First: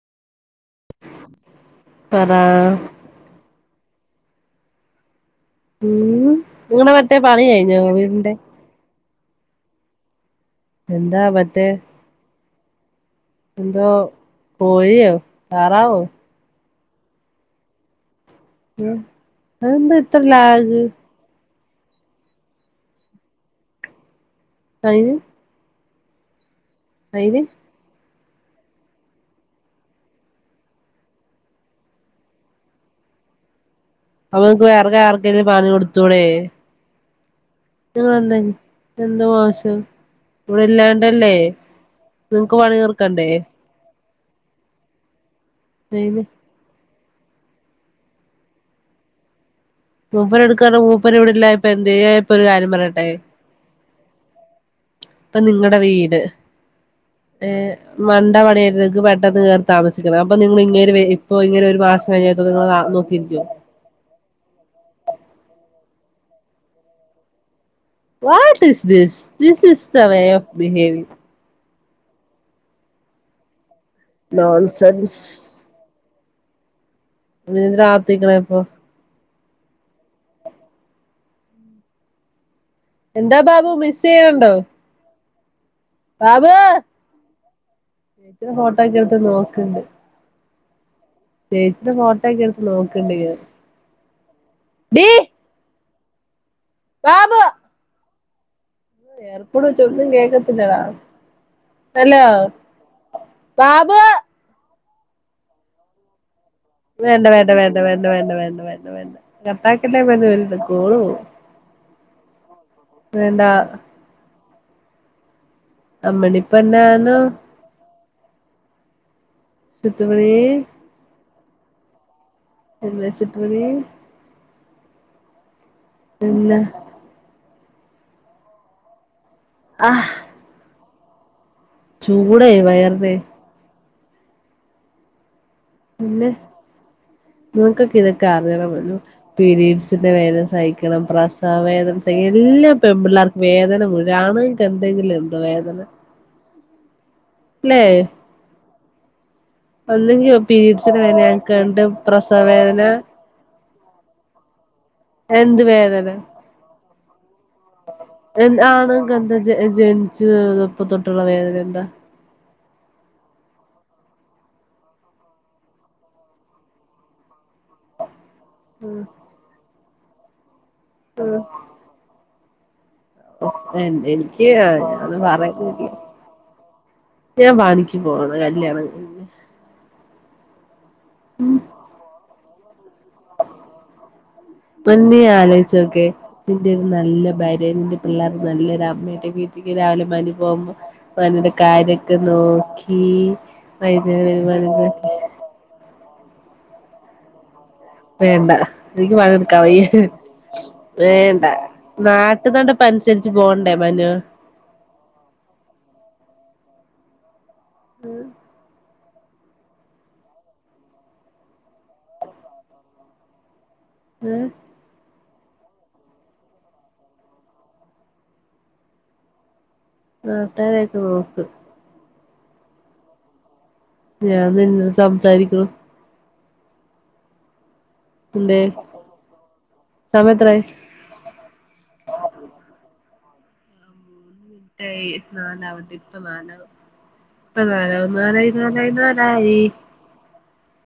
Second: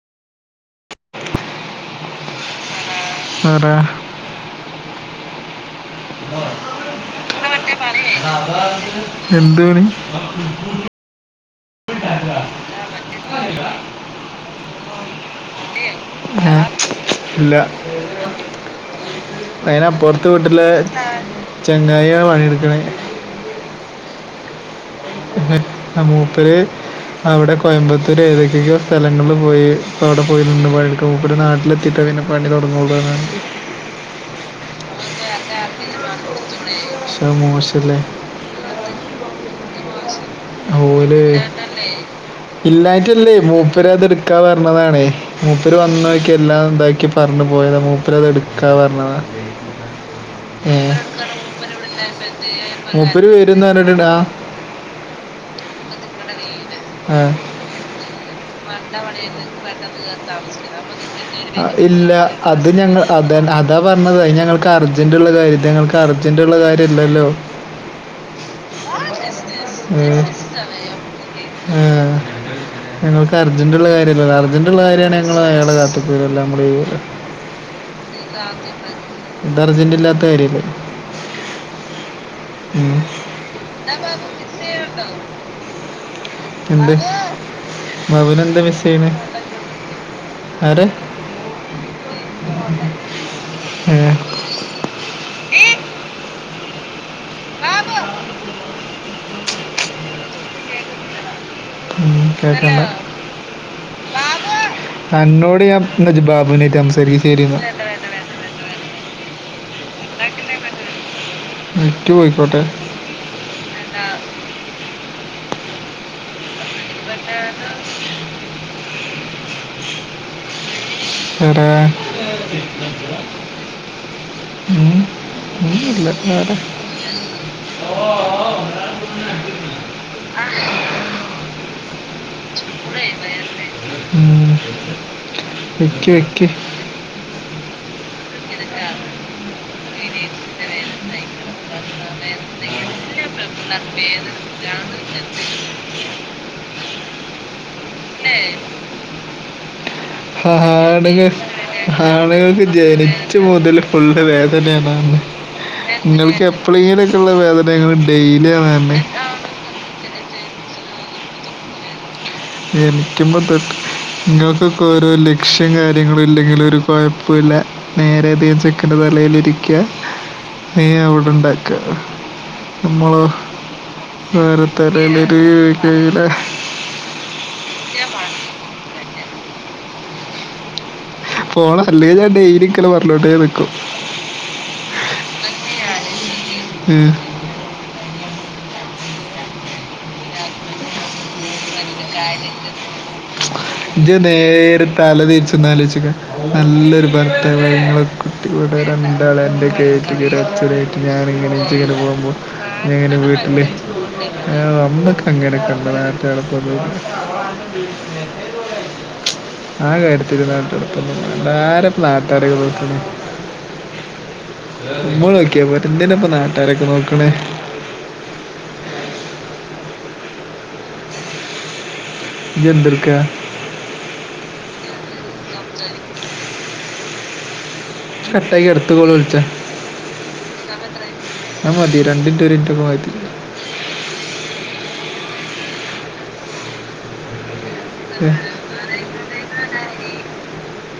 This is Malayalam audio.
പറ പറാ ഉം നിങ്ങടെ മറ്റെ പണി കഴിഞ്ഞോ വീടിന്റെ എന്തു പണി ത്തെ എന്തോ കോഴിയോ താറാവോ ആ ഇല്ല മ് അതെന്താ ഇത്ര ലാഗ് ചെങ്ങായിയാ പണിയെടുക്കണേ അയിന് മൂപ്പര് അയിന് അവിടെ കോയമ്പത്ത് മൂപ്പര് ഏതൊക്കൊക്കെയോ സ്ഥലങ്ങളില് പോയി ഇപ്പൊ അവിടെ പോയിട്ടുണ്ട് പണിയെടുക്കാൻ മൂപ്പര് നാട്ടിലെത്തിയിട്ടേ പിന്നെ പണി തൊടങ്ങുള്ളൂന്ന് പർഞ്ഞാണ്ട് അപ്പൊ നിങ്ങക്ക് വേറൊരാർക്കേലും പണി കൊടുത്തൂടേ പക്ഷെ മോശല്ലേ നിങ്ങളെന്താ എന്തു മോശം ഇവിടെ ഓര് ഇല്ലാണ്ടല്ലേ നിങ്ങക്ക് പണി തീർക്കണ്ടേ ഇല്ലായിട്ടല്ലേ മൂപ്പരതെടു ത്തി പർഞ്ഞതാണെ മൂപ്പര് അയിന് വന്നോക്കി എല്ലാം എന്താ ക്കി പറഞ്ഞു പോയതാ മൂപ്പര് അത് എടുക്കാ പറഞ്ഞതാ മൂപ്പര് എടുക്കാ ന്നർഞ്ഞ് ഏ മൂപ്പര് ഇവിടില്ലാതിപ്പൊ എന്ത് ചെയ്യും ഞാനപ്പൊ ഒരു കാര്യം പറയട്ടെ മൂപ്പര് വരും എന്ന് പറഞ്ഞിട്ടുണ്ട് ആ ഇപ്പം നിങ്ങടെ വീട് ഏ മം നിങ്ങൾ ഇങ്ങനെ ഇപ്പൊ അ ഇങ്ങനെ ഒരു ഇല്ല മാസം കഴിഞ്ഞാൽ നിങ്ങൾ അത് ഞങ്ങള് അതാ നോക്കിയിരിക്കോ അതാ പറഞ്ഞത് അത് ഞങ്ങൾക്ക് അർജന്റുള്ള കാര്യ ഞങ്ങൾക്ക് അർജന്റുള്ള കാര്യല്ലല്ലോ what is this this is the way of behave ആ ഞങ്ങൾക്ക് തർ അർജന്റുള്ള കാര്യല്ലല്ലൊ അർജൻ്റുള്ള കാര്യാണേൽ ഞങ്ങളയാളെ കാത്ത് ഇല്ലാം കൂടി അതിനെന്തിനാ രാത്തിക്കണ ഇപ്പൊ ഇത് അർജന്റല്ലാത്ത കാര്യല്ലേ എന്താ ബാബു മിസ് [inaudible] ബാബൂ എന്ത് മകൻ ത്തിരി എന്താ മിസ് ഫോട്ടോക്കെ ചെയ്യണേ എടുത്ത് നോക്കണ്ട് ആരെ ചേച്ചിന്റെ ഫോട്ടോയക്കെ എടുത്ത് നോക്കണ്ട ഏ, ബാബു ർപ്പട ചക്ക് ഒന്നും കേക്കത്തില്ലടാ ഹലോ ഉം, കേക്കണ്ട ബാബു തനോട് ഞാൻ നജബാബു വേണ്ട വേണ്ട വേണ്ട വേണ്ട വേണ്ട വേണ്ട വേണ്ട കട്ടാക്കട്ടേ പറഞ്ഞു വലുത് കോളു പോവും വിറ്റു പോയിക്കോട്ടെ അമ്മണി പൊന്നാണോ സുത്തുമണി ശ്ശെടാ ചുറ്റുമണി ഉം ഒന്നും ഇല്ല വേറെ പിന്നെ ഓഓ ആ് ചൂടെ വയറുതെ ഉം വെക്ക് വെക്ക് നിങ്ങൾക്കൊക്കെ ഇതൊക്കെ അറിയണംമെന്നു പീരീഡ്സ് അച്ഛന്റെ വേദന സഹിക്കണം പ്രസവവേദന സഹിക്കണം എല്ലാപെമ്പിള്ളേർക്കും വേദന മുഴാണ് എന്തെങ്കിലും എന്തോ വേദന ഇല്ലേ പീരീഡ്സിന്റെ വേദന ഞങ്ങക്ക്ണ്ട് പ്രസവ ഹണുകൾഹാണുകൾക്ക് വേദന ജനിച്ചു മുതൽ ഫുള്ള് വേദനയാണ് നിങ്ങക്ക് എപ്പഴ ഇങ്ങനെ എ ആണ് ഗധ ജ ജനിച്ചപ്പ തൊട്ട് ട്ടുള്ള വേദന എന്താ? ജനിക്കുമ്പോ തൊട്ട് നിങ്ങൾക്കൊക്കെ ഓരോ ലെക്ഷ്യോം കാര്യങ്ങളും ഇല്ലെങ്കിലും ഒരു കൊയോപ്പല്ല നേരെ ചെക്കന്റെ തലേലിരി [unintelligible] നീ അവിടെണ്ടാക്കാ. നമ്മള് എനിക്ക് അത് പറയുന്നില്ല [unintelligible] ഞാൻ വാണിക്ക് പോണ് കല്യാണം കഴി പിന്നെ പോണം അല്ലെ ഞാൻ ഡെയിലി ക്കല് പറഞ്ഞോണ്ടേ നിക്കും. പിന്നെ ആലോച്ചോക്കെ നിന്റെ ഒരു നല്ല ഭാര്യ ന്റെ പിള്ളേർ നല്ലൊരമ്മ മ്മടെ വീട്ടിക്ക് രാവിലെ [unintelligible] പോമ്പോ [unintelligible] ഇജ്ജ് വൈകുന്നേരം നേരെ വരുമ്പോ തല തിരിച്ചുന്നലോച്ചിക്ക നല്ലോരു ബർത്ത നമ്മൾ വേണ്ട കുട്ടികളുടെ എനിക്ക് രണ്ടാൾ പണിയെടുക്കാൻ എൻ്റെ വയ്യ ക ആട്ടി ക ഒരു അച്ഛനായിട്ട് വേണ്ട ഞാനിങ്ങനെ ചച്ചി ഇങ്ങനെ പോകുമ്പോൾ നാട്ടു നടപ്പ് ഇങ്ങനെ അനുസരിച്ച് വീട്ടിൽ പോണ്ടേ മനു നമ്മളൊക്കെ അങ്ങനെയൊക്കെ ഉണ്ട നാട്ടുനട [unintelligible] ഉം ആ കാര്യത്തില് നാട്ടടപ്പൊന്നും വേണ്ട ആരാ ഇപ്പോ നാട്ടാരെക്കെ നോക്കുന്നേ മ്മളൊ കേ വരുന്നന്തിനാ ഇപ്പൊ നാട്ടാരൊക്കെ നോക്കണേ ആഹ് നട്ടരെക്കെ നോക്ക് ഇന്തർക്ക ഞാൻ നിന്നട് സംസാരിക്കണു. എന്തേ കട്ടായി അടുത്ത കോൾ വിളിച്ച സമയം എത്രായി ആ മതി രണ്ട് മിനുട്ട് ഒരു മിനിറ്റ് ഒകെ മതി റ്റയി നാലാവട്ടെ ഇപ്പ നാലവും. ഇപ്പ നാലാവും ഏ നാലായി നാലായി നാലായി